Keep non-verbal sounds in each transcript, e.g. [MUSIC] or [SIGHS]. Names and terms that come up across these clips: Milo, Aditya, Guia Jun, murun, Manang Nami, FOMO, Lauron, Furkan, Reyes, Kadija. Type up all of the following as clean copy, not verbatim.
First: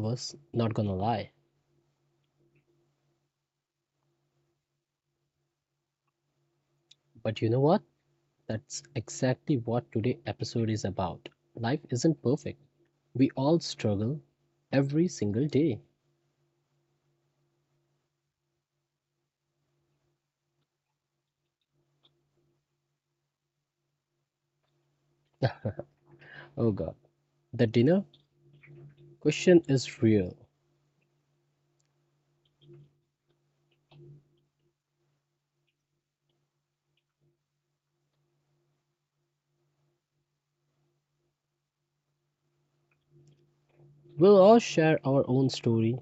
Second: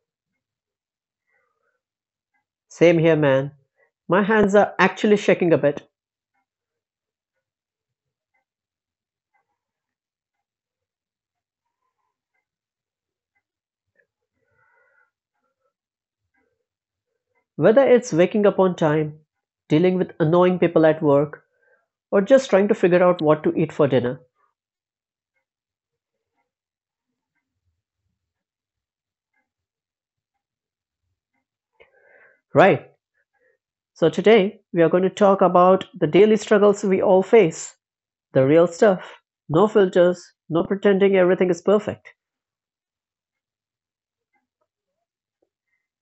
nervous, not gonna lie. Same here, man. My hands are actually shaking a bit. But you know what? That's exactly what today episode is about. Life isn't perfect. We all struggle every single day. Whether it's waking up on time, dealing with annoying people at work, or just trying to figure out what to eat for dinner. Oh god. The dinner question is real. Right, so today we are going to talk about the daily struggles we all face. The real stuff. No filters, no pretending everything is perfect. We'll all share our own story,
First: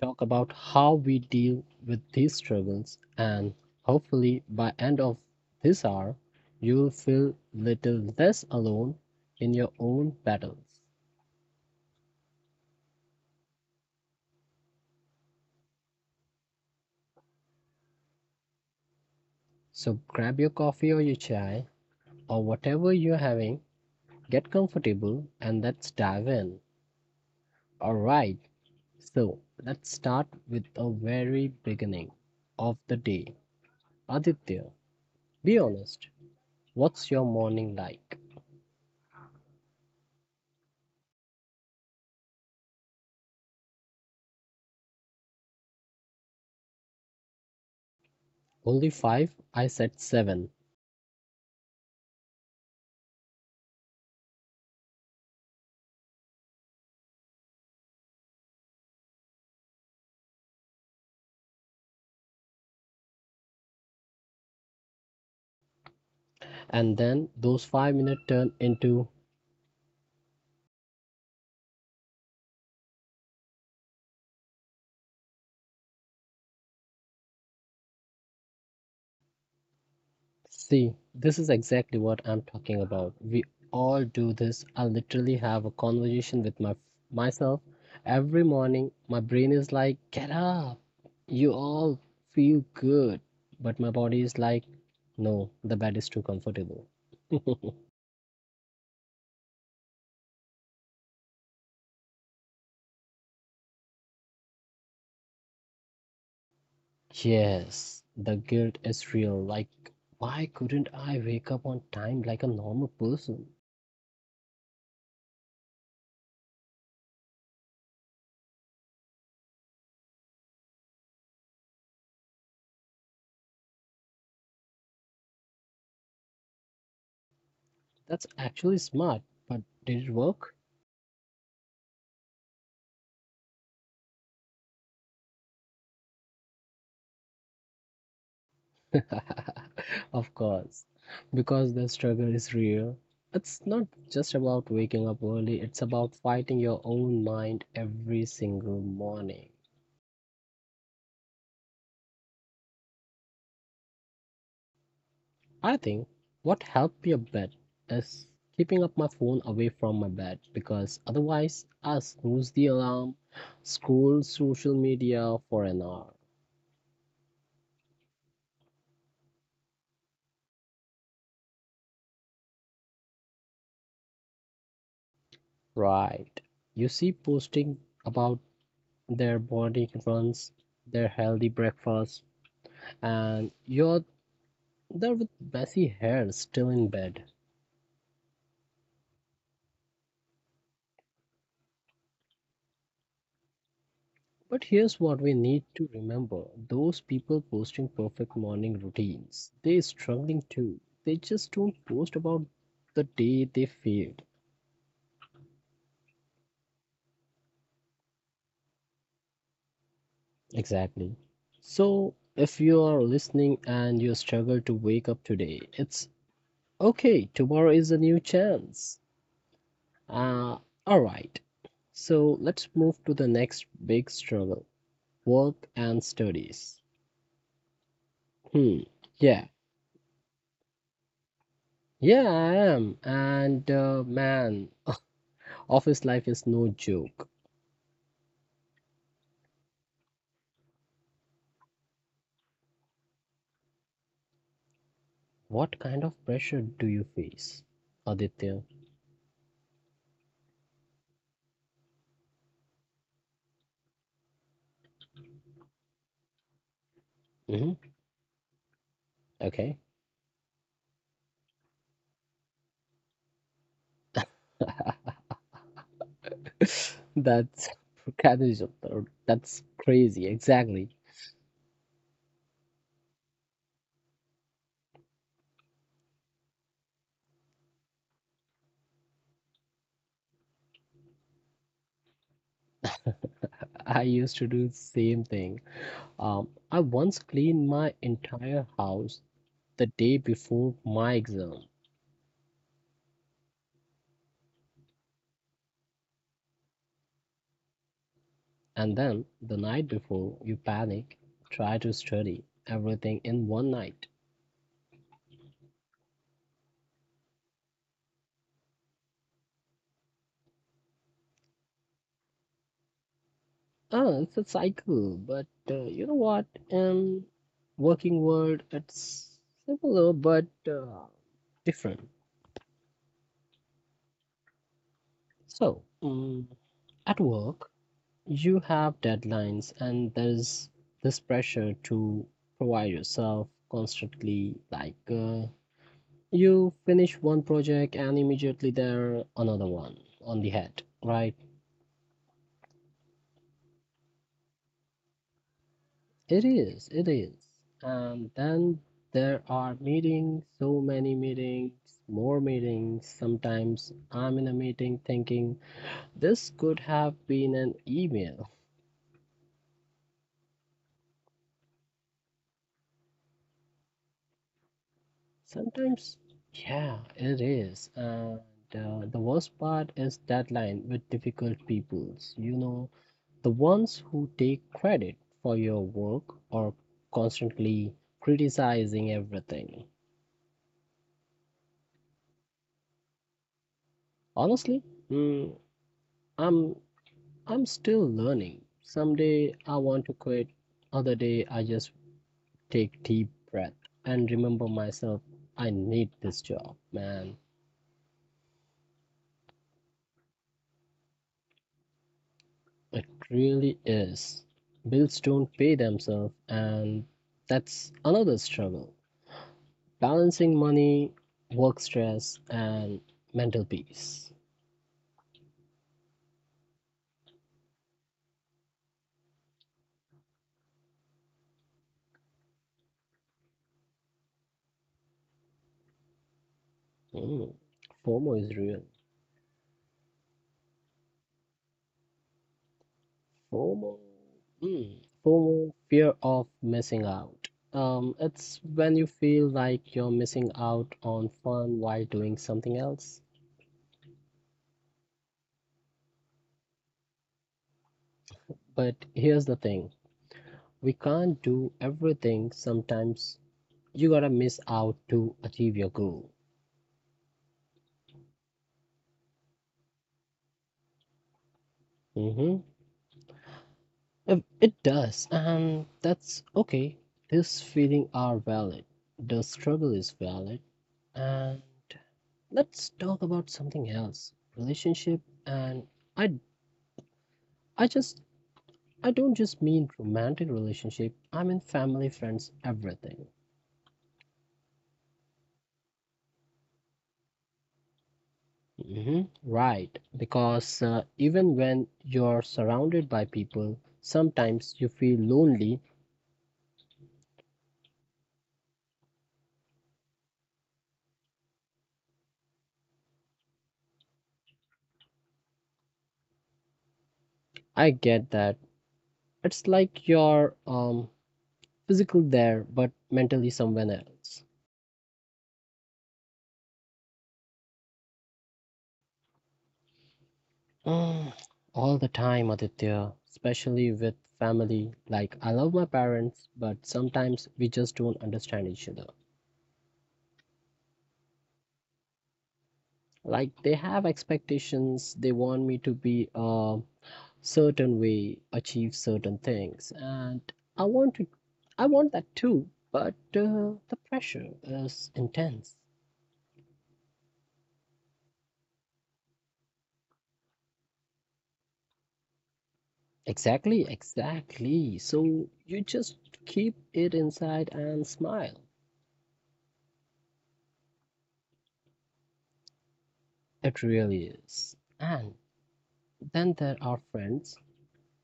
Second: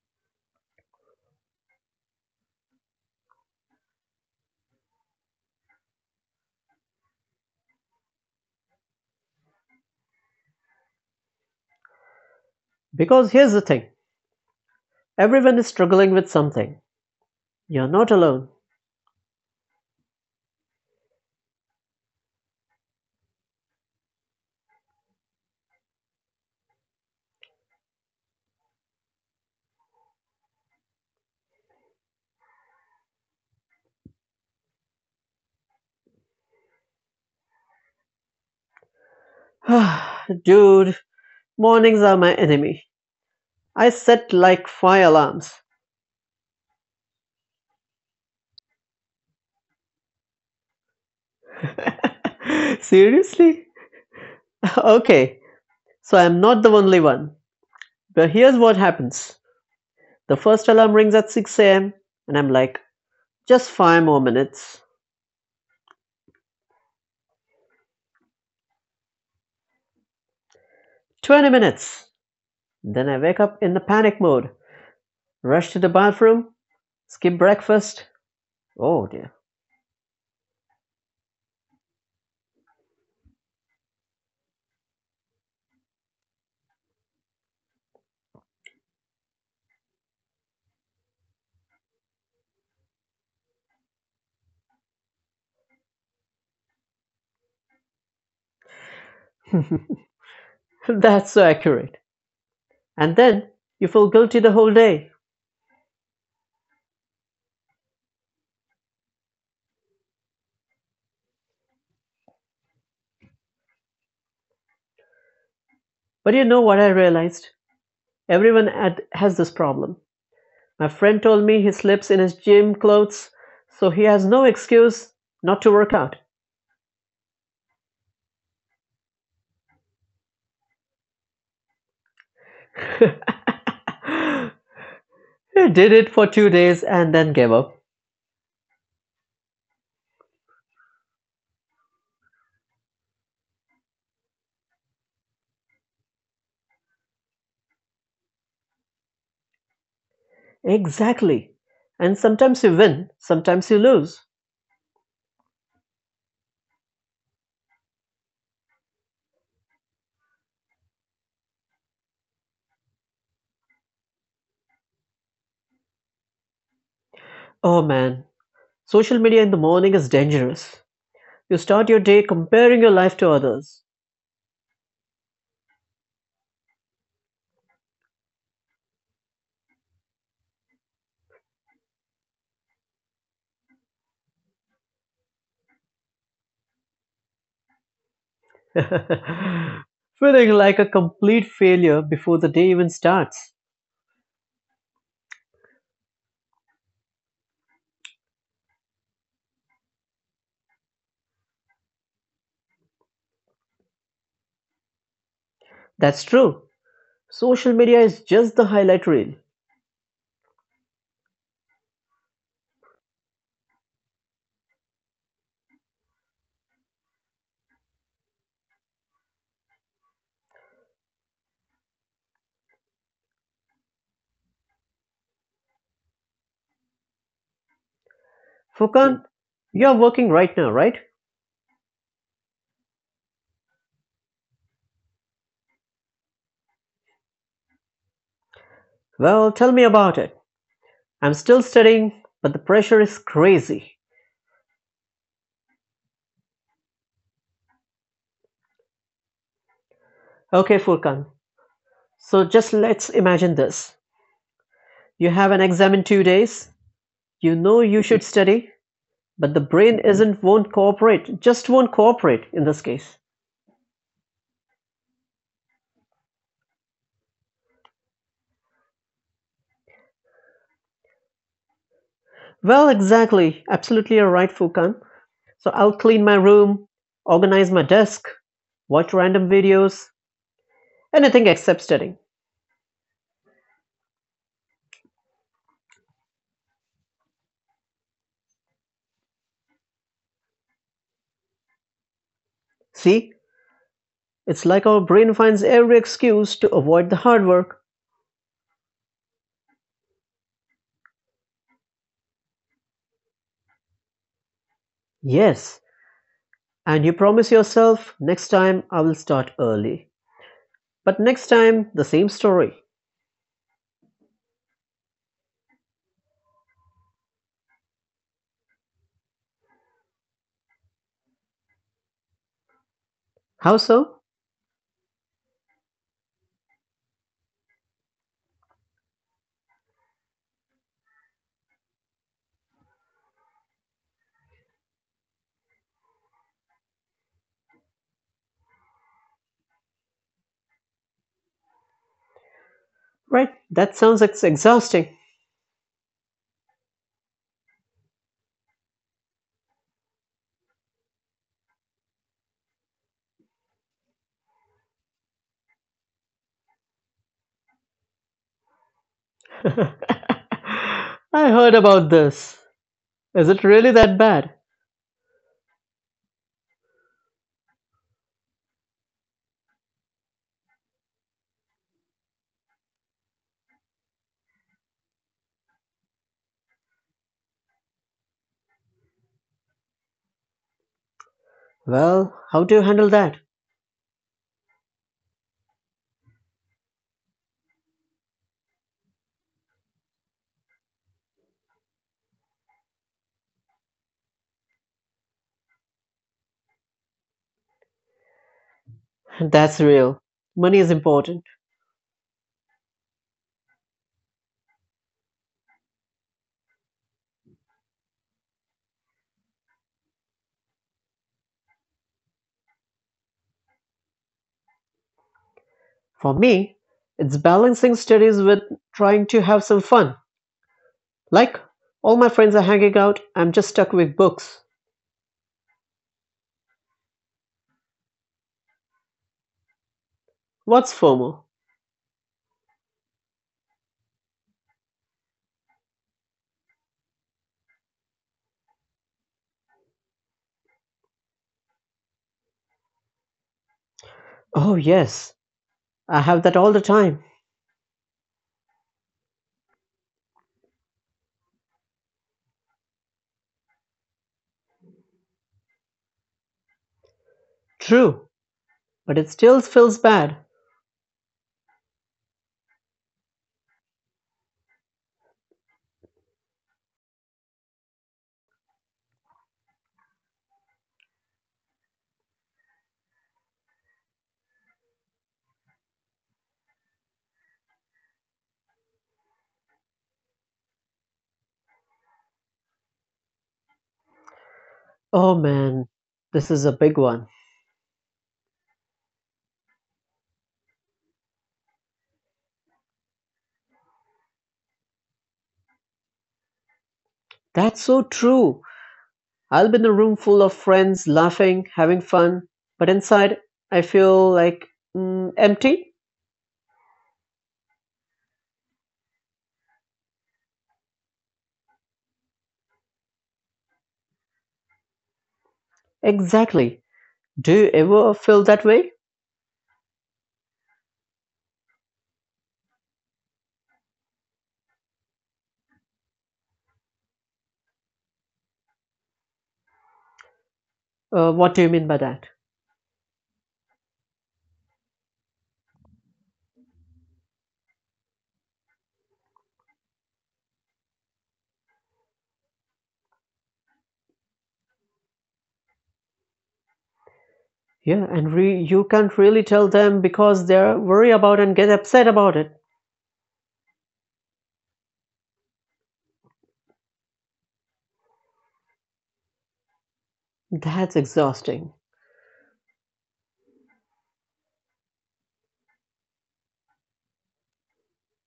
talk about how we deal with these struggles, and hopefully by end of this hour, you will feel little less alone in your own battles. Because here's the thing: everyone is struggling with something. You're not alone. So grab your coffee or your chai or whatever you're having, get comfortable, and let's dive in. All right. So let's start with a very beginning of the day. Aditya, be honest. What's your morning like? [SIGHS] Dude, mornings are my enemy. I set like five alarms. Only five? I said seven. [LAUGHS] Seriously? [LAUGHS] Okay, so I'm not the only one. But here's what happens: the first alarm rings at 6 a.m., and I'm like, just five more minutes, And then those 5 minutes turn into 20 minutes. Then I wake up in the panic mode, rush to the bathroom, skip breakfast. Oh dear. see, this is exactly what I'm talking about we all do this. I literally have a conversation with my myself every morning. My brain is like, get up, you all feel good, but my body is like, no, the bed is too comfortable. [LAUGHS] [LAUGHS] That's so accurate. And then you feel guilty the whole day. Yes, the guilt is real, like, why couldn't I wake up on time like a normal person? But you know what I realized? Everyone has this problem. My friend told me he sleeps in his gym clothes, so he has no excuse not to work out. That's actually smart, but did it work? [LAUGHS] He did it for 2 days and then gave up. [LAUGHS] Of course, because the struggle is real. It's not just about waking up early, it's about fighting your own mind every single morning. Exactly. And sometimes you win, sometimes you lose. I think what helped me a bit is keeping up my phone away from my bed because otherwise I snooze the alarm, scroll social media for an hour. Oh man, social media in the morning is dangerous. You start your day comparing your life to others, Right. You see posting about their morning runs, their healthy breakfast, and you're there with messy hair still in bed. [LAUGHS] feeling like a complete failure before the day even starts. But here's what we need to remember those people posting perfect morning routines, they're struggling too. They just don't post about the day they failed. That's true. Social media is just the highlight reel. Exactly. So, if you are listening and you struggle to wake up today, it's okay. Tomorrow is a new chance. Uh, all right. So, let's move to the next big struggle work and studies. Hmm, Furkan, yeah. you're working right now, right? Yeah, I am. And man, [LAUGHS] office life is no joke. Well, tell me about it. I'm still studying, but the pressure is crazy. What kind of pressure do you face, Aditya? Okay, Furkan. So just let's imagine this. You have an exam in 2 days. You know Hmm. you should study, but the Okay. brain isn't won't cooperate. Just won't cooperate in this case. [LAUGHS] That's Kadija, that's crazy. Exactly. Well, exactly. Absolutely you're right, Furkan. So I'll clean my room, organize my desk, watch random videos, anything except studying. I used to do the same thing. I once cleaned my entire house the day before my exam, See, it's like our brain finds every excuse to avoid the hard work. and then the night before, you panic, try to study everything in one night. Yes, and you promise yourself, next time I will start early. But next time, the same story. It's a cycle, but you know what? In working world, it's similar but different. How so? So, at work, you have deadlines, and there's this pressure to provide yourself constantly. Like, you finish one project, and immediately there another one on the head, right? Right, that sounds exhausting. It is, it is. And then there are meetings, so many meetings, more meetings. Sometimes I'm in a meeting thinking this could have been an email. [LAUGHS] I heard about this. Is it really that bad? Sometimes, yeah, it is. And the worst part is deadline with difficult peoples, the ones who take credit for your work or constantly criticizing everything. Well, how do you handle that? Honestly, mm, I'm I'm still learning. Some day I want to quit, other day I just take deep breath and remember myself I need this job, man. [LAUGHS] That's real. Money is important. It really is. Bills don't pay themselves and that's another struggle. Balancing money, work stress and mental peace. For me, it's balancing studies with trying to have some fun. Like, all my friends are hanging out, I'm just stuck with books. Mm, FOMO is real. What's FOMO? FOMO, mm, FOMO, fear of missing out. It's when you feel like you're missing out on fun while doing something else. Oh, yes, I have that all the time. But here's the thing, we can't do everything. Sometimes you gotta miss out to achieve your goal. True, but it still feels bad. Mm-hmm. If it does, and that's okay. These feelings are valid. The struggle is valid. And let's talk about something else, relationship and I I just I don't just mean romantic relationship. I mean family, friends, everything. Oh man, this is a big one. Hmm. Right, because even when you're surrounded by people, sometimes you feel lonely. That's so true. I'll be in a room full of friends, laughing, having fun, but inside I feel like empty. I get that. It's like you're physical there but mentally somewhere else. Exactly. Do you ever feel that way? Mm, all the time, Aditya, especially with family. Like I love my parents, but sometimes we just don't understand each other. What do you mean by that? Like they have expectations. They want me to be a certain way, achieve certain things, and I want to. I want that too, but the pressure is intense. Yeah, and you can't really tell them because they're worried about and get upset about it. Exactly, exactly. So you just keep it inside and smile. That's exhausting. It really is. And then there are friends,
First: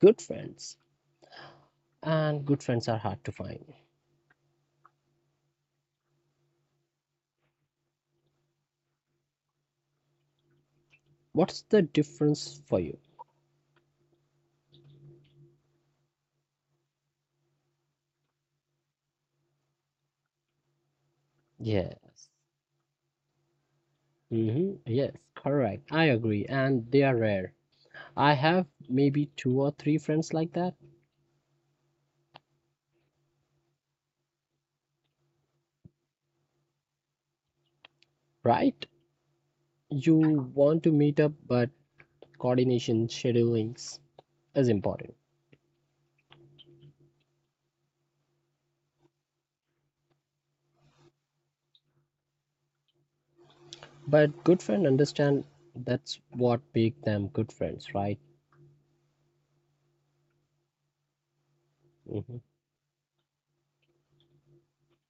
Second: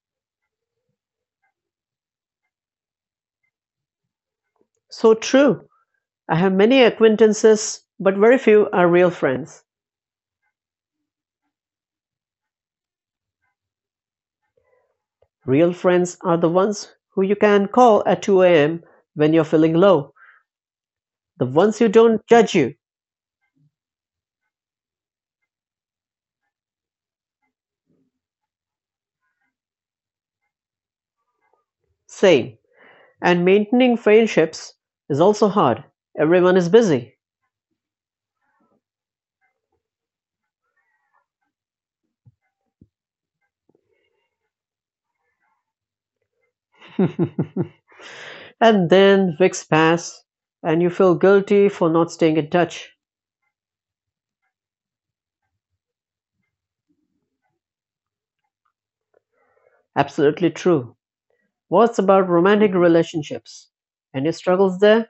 good friends, and good friends are hard to find. So true. I have many acquaintances, but very few are real friends. What's the difference for you? Real friends are the ones who you can call at 2 a.m. when you're feeling low, the ones who don't Yes. judge you. Mhm. Yes, correct. I agree. And they are rare. I have maybe two or three friends like that, Same. And maintaining friendships is also hard. Everyone is busy. right? You want to meet up, but coordination, scheduling is important. [LAUGHS] And then weeks pass and you feel guilty for not staying in touch. But good friend understand that's what make them good friends, right? Absolutely true. What's about Mhm. romantic relationships? Any struggles there?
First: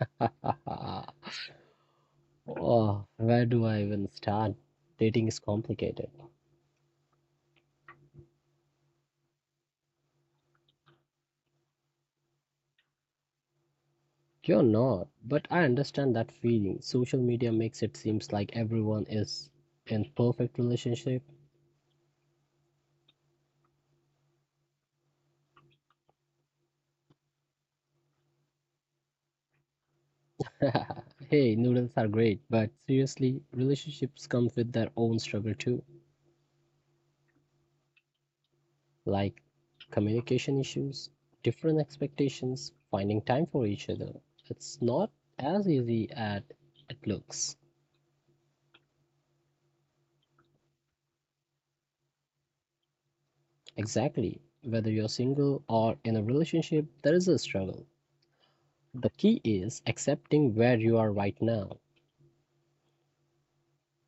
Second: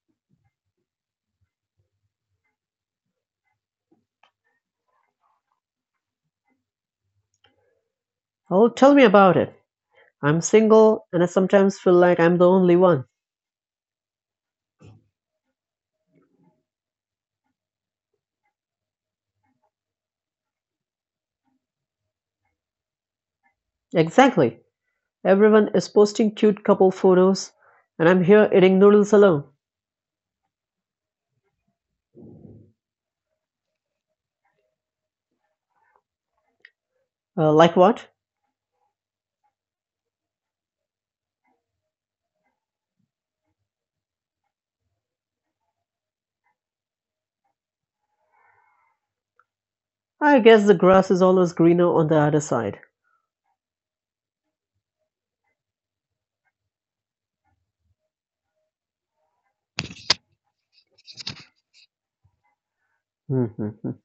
[LAUGHS] Oh, where do I even start? Dating is complicated. Oh, tell me about it. I'm single and I sometimes feel like I'm the only one. You're not, but I understand that feeling. Social media makes it seems like everyone is in perfect relationship. Exactly. Everyone is posting cute couple photos, and I'm here eating noodles alone. [LAUGHS] Hey, noodles are great, but seriously, relationships come with their own struggle too, Like what? like communication issues, different expectations, finding time for each other. It's not as easy as it looks. I guess the grass is always greener on the other side. Exactly. Whether you're single or in a relationship, there is a struggle. The key is accepting where you are right now. Mhm.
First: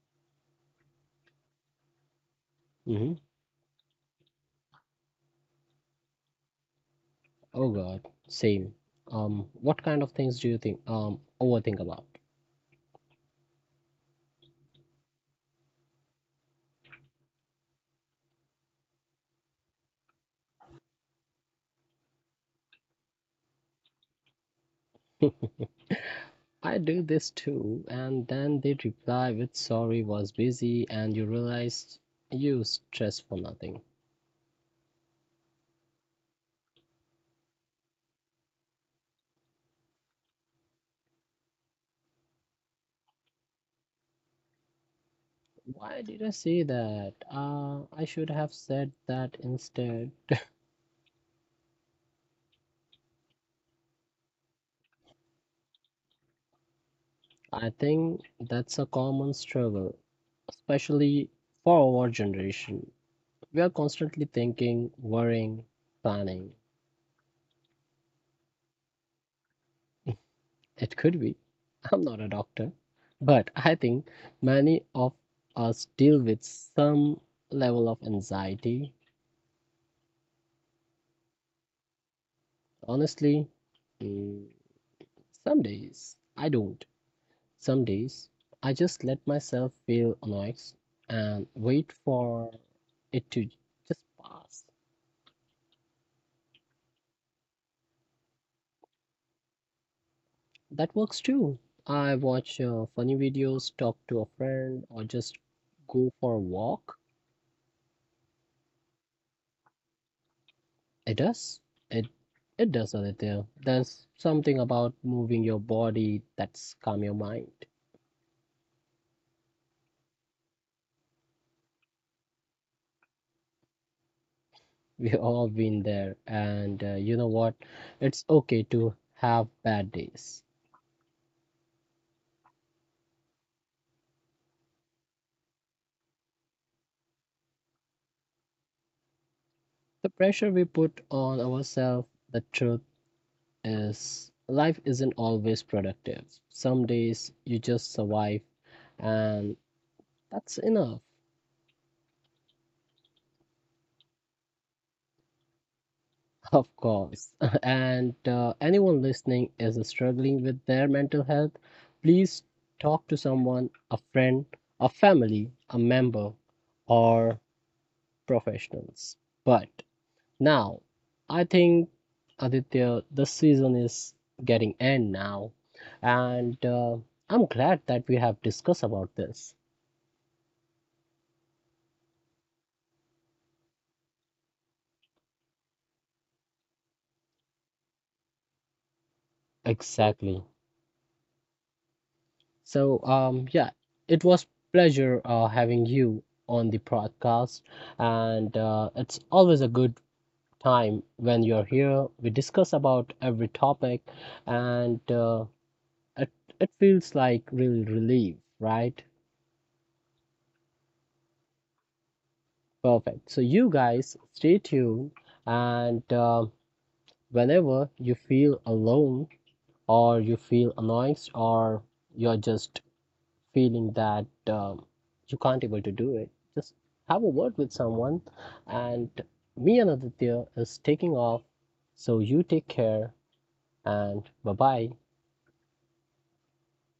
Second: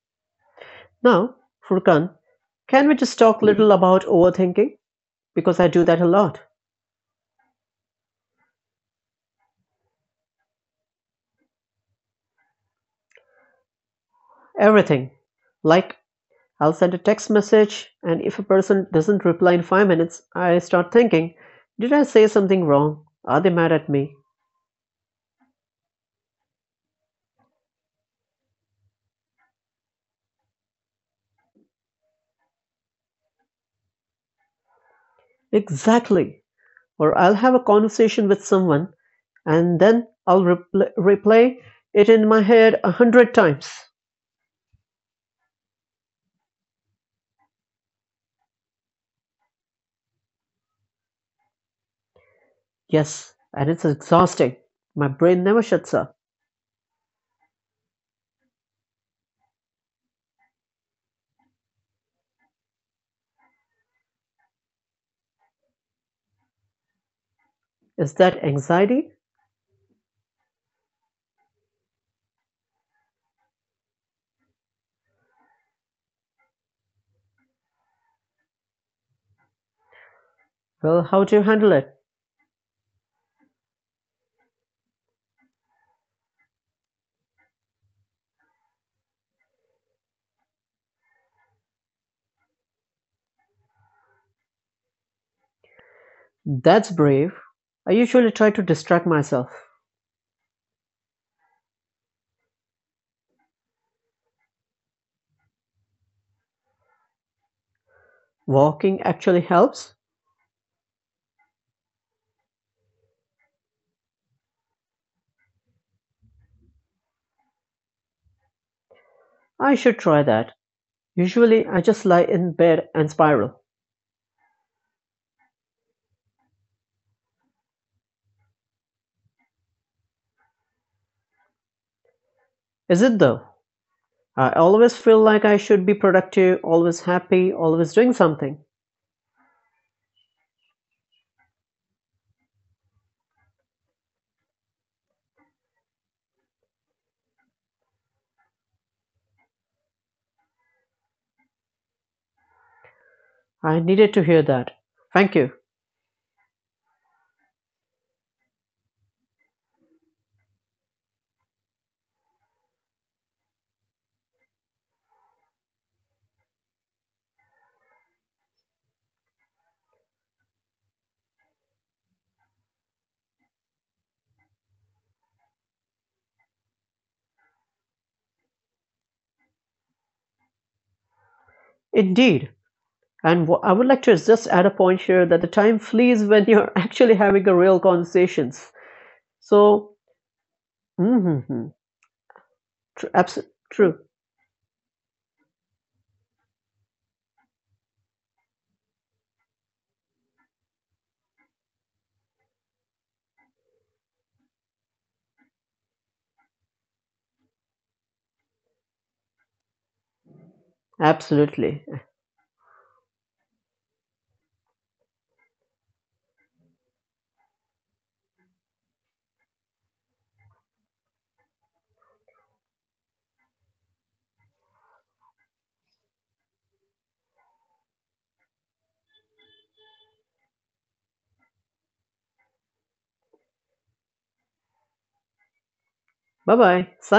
Now, Furkan, can we Hmm. just talk a little about overthinking? Because I do that a lot. Oh God, same. What kind of things do you think, overthink about? Everything. Like, I'll send a text message, and if a person doesn't reply in 5 minutes, I start thinking, did I say something wrong? Are they mad at me? [LAUGHS] I do this too, and then they reply with sorry was busy and you realize you stress for nothing. Exactly. Or I'll have a conversation with someone. And then I'll replay it in my head 100 times. Why did I say that? I should have said that instead. Yes, and it's exhausting. My brain never shuts up. I think that's a common struggle, especially for our generation. We are constantly thinking, worrying, planning. Is that anxiety? It could be. [LAUGHS] I'm not a doctor, but I think many of us deal with some level of anxiety. Well, how do you handle it? Honestly, mm, some days I don't. Some days I just let myself feel annoyed and wait for it to just pass. That's brave. I usually try to distract myself. That works too. I watch funny videos, talk to a friend, or just go for a walk. Walking actually helps? It does. It it does, Aditya. There's something about moving your body that's calm your mind. I should try that. Usually, I just lie in bed and spiral. [LAUGHS] We've all been there, and you know what? It's okay to have bad days. Is it though? I always feel like I should be productive, always happy, always doing something. The pressure we put on ourselves, the truth is, life isn't always productive. Some days you just survive, and that's enough. I needed to hear that. Thank you. Of course. [LAUGHS] And anyone listening is struggling with their mental health, please talk to someone, a friend, a family, a member, or professionals. But now, I think Aditya, the season is getting end now, and I'm glad that we have discussed about this. Indeed. And I would like to just add a point here that the time flees when you're [LAUGHS] actually having a real conversations. So, Exactly. mm-hmm, So true, yeah, true, it was pleasure having you on the podcast, and it's always a good time when you're here. We discuss about every topic, and it it feels like really relief, right? absolutely. Perfect. So you guys stay tuned, and whenever you feel alone or you feel annoyed or you're just feeling that you can't able to do it, just have a word with someone. And me and Aditya is taking off. So you take care and bye bye. Bye bye.